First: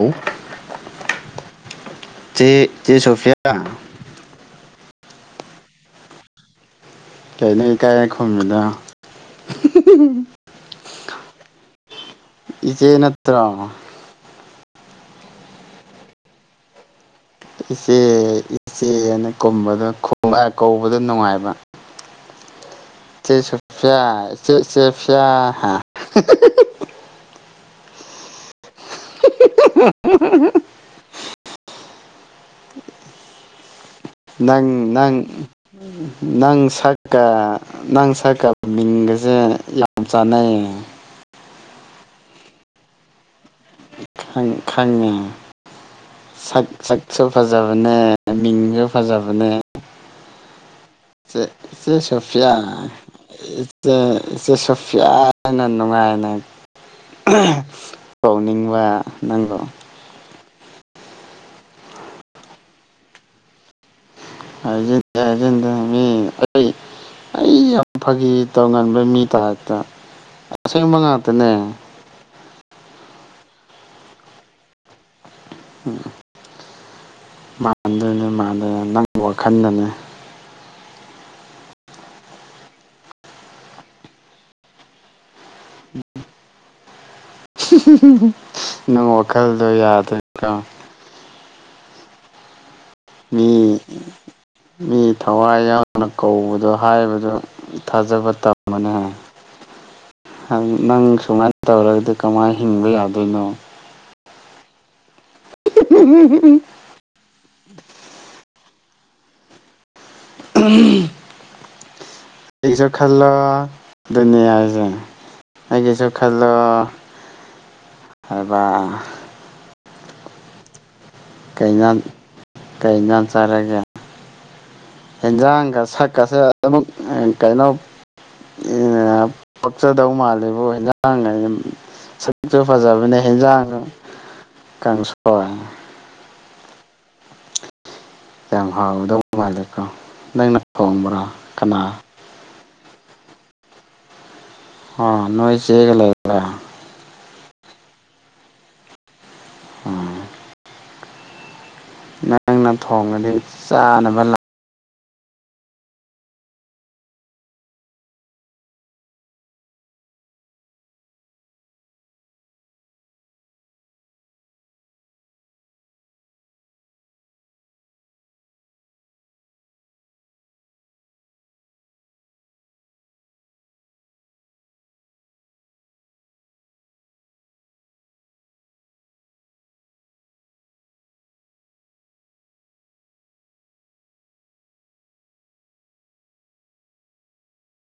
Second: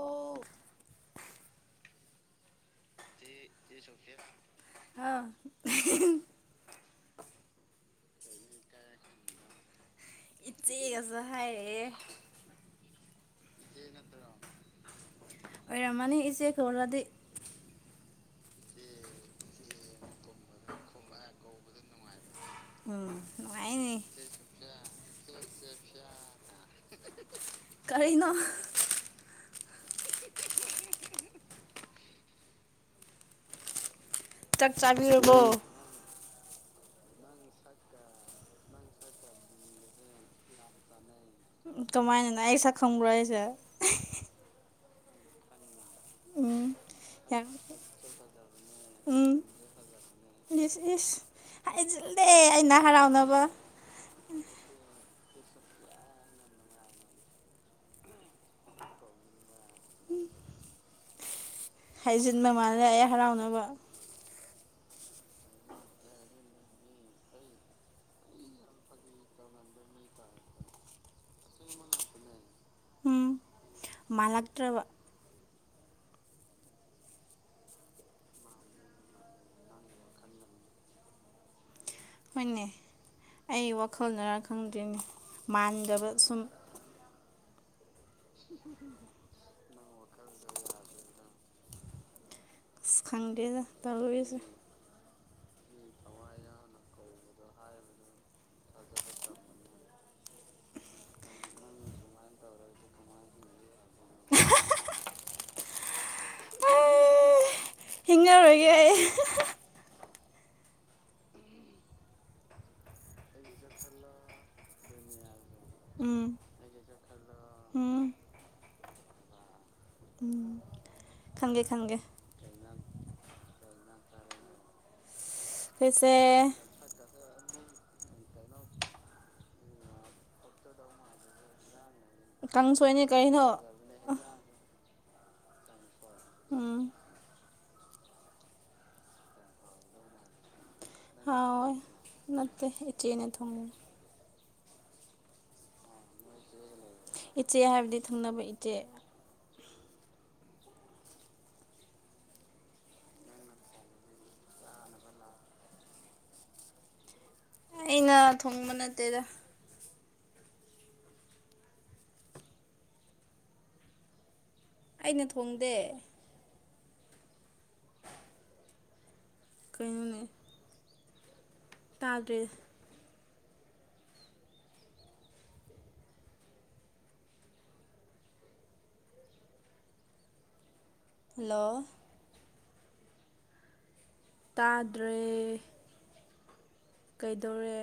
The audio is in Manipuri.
ꯑꯣ ꯆꯦ ꯆꯦ ꯁꯣꯐꯤꯌꯥ ꯑ ꯀꯩꯅ ꯀꯥꯏꯔꯦ ꯈꯨꯝꯃꯤꯗ ꯥꯏ ꯏ ꯆꯩꯅꯠꯇ ꯑꯣꯏꯔꯃꯅꯤ ꯏꯆꯦ ꯀꯧꯔꯗꯤ ꯏꯆꯦ ꯏꯆꯦꯅ ꯀꯨꯝꯕꯗꯣ ꯀꯧꯕꯗ ꯅꯨꯡꯉꯥꯏꯕ ꯎꯝ ꯆ ꯆ ꯅꯨꯡꯉꯥꯏꯅꯤ ꯄꯌꯥ ꯆ ꯆ ꯄꯌꯥ ꯀꯔꯤꯅꯣ [unintelligible] [inaudible] ꯅꯪ ꯆꯥꯛ ꯅꯪ ꯆꯥꯕꯤꯔꯕꯣ ꯅꯪ ꯁꯛꯀꯥ ꯅꯪ ꯁꯛꯀꯥ ꯃꯤꯡꯒꯁꯦ ꯌꯥꯝ ꯆꯥꯟꯅꯩꯌꯦ ꯀꯃꯥꯏꯅꯦꯅ‌ꯧ ꯑꯩꯁ ꯈꯪꯒꯔꯑꯁꯦ ꯈꯪ ꯈꯪꯉꯦ ꯎꯝ ꯁꯛ ꯁꯛꯁꯨ ꯌꯥꯝ ꯐꯖꯕꯅꯦ ꯃꯤꯡꯁꯨ ꯎꯝ ꯐꯖꯕꯅꯦ ꯏꯁ ꯏꯁ ꯆꯦ ꯆꯦ ꯍꯥꯏꯖꯤꯜꯂꯦ ꯁꯣꯐꯤꯌꯥ ꯑꯩꯅ ꯍꯔꯥꯎꯅꯕ ꯏꯆꯦ ꯏꯆꯦ ꯁꯣꯐꯤꯌꯥ ꯌꯥꯝꯅ ꯅꯨꯡꯉꯥꯏꯅ ꯀꯧꯅꯤꯡꯕ ꯅꯪꯕꯣ ꯍꯥꯏꯖꯤꯟ ꯃꯃꯥꯟꯅ ꯑꯩ ꯍꯔꯥꯎꯅꯕ ꯍꯧꯖꯦꯛ ꯑꯩ ꯌꯥꯝ ꯐꯈꯤ ꯇꯧ ꯉꯟꯕ ꯃꯤ ꯇ ꯍꯇ ꯑꯁꯦꯡ ꯃꯉꯥ ꯇꯅꯦ ꯎꯝ ꯃꯂꯥꯛꯇ꯭ꯔ ꯎꯝ ꯃꯥꯟꯗꯅꯦ ꯃꯥꯟꯗꯅꯦ ꯅꯪ ꯋꯥꯈꯜꯗꯅꯦ ꯄꯨꯟꯅꯦ ꯑꯩ ꯋꯥꯈꯜꯅꯔ ꯈꯪꯗ꯭ꯔꯤꯅꯤ ꯃꯥꯟꯗꯕ ꯁꯨꯝ ꯅꯪ ꯋꯥꯈꯜꯗꯣ ꯌꯥꯗꯣꯏꯅꯤꯀꯣ ꯑꯁ ꯃꯤ ꯈꯪꯗꯦꯗ ꯇꯧꯔꯤꯁꯦ ꯃꯤ ꯊꯋꯥꯏ ꯌꯥꯎꯅ ꯀꯧꯕꯗꯣ ꯍꯥꯏꯕꯗꯨ ꯊꯥꯖꯕ ꯊꯝꯃꯅꯤ ꯍꯥꯏ ꯅꯪ ꯁꯨꯃꯥꯏꯅ ꯇꯧꯔꯒꯗꯤ ꯀꯃꯥꯏꯅ ꯍꯤꯡꯕ ꯌꯥꯗꯣꯏꯅꯣ [unintelligible] ꯎꯝ ꯌꯥꯏ ꯎꯝ ꯑꯩꯁꯨ ꯈꯜꯂ ꯑꯗꯨꯅꯤ ꯍꯥꯏꯁꯦ ꯑꯩꯒꯤꯁꯨ ꯎꯝ ꯈꯜꯗꯣ ꯎꯝ ꯍꯥꯏꯕ ꯎꯝ ꯈꯪꯒꯦ ꯈꯪꯒꯦ ꯀꯩꯅꯟ ꯁꯔꯒ ꯌꯦꯟꯖꯥꯡꯒ ꯑꯩꯈꯣꯏꯁꯦ ꯁꯛꯀꯁꯦ ꯑꯗꯨꯝꯃꯛ ꯀꯩꯅꯣ ꯄꯛꯆꯗꯧ ꯃꯥꯜꯂꯦꯕꯨ ꯏꯖꯥꯡꯉꯩꯅ ꯁ ꯍꯦ ꯀꯥꯡꯁꯣꯏꯅꯤ ꯐꯖꯥꯕꯅꯦ ꯀꯩꯅꯣ ꯍꯖꯥꯡ ꯀꯪꯁ ꯎꯝ ꯌꯥꯝ ꯍꯥꯎꯋꯗꯧꯕ ꯃꯥꯂꯦꯀꯣ ꯅꯪꯅ ꯊꯣꯡꯕ꯭ꯔꯥ ꯍꯣꯏ ꯀꯅꯥ ꯅꯠꯇ ꯏꯆꯦꯅꯤ ꯊꯣꯡꯅꯦ ꯑ ꯅꯣꯏ ꯆꯦꯒ ꯂꯩꯦ ꯏꯆꯦ ꯍꯥꯏꯕꯗꯤ ꯊꯪꯅꯕ ꯏꯆꯦ ꯎꯝ ꯅꯪꯅ ꯊꯣꯡꯉꯗꯤ ꯆꯥꯅꯕ ꯂꯥꯛ ꯑꯩꯅ ꯊꯣꯡꯕ ꯅꯠꯇꯦꯗ ꯑꯩꯅ ꯊꯣꯡꯗꯦ ꯀꯩꯅꯅꯦ ꯇꯥꯗ꯭ꯔꯦ ꯍꯜꯂꯣ ꯇꯥꯗ꯭ꯔꯦ ꯀꯩꯗꯧꯔꯦ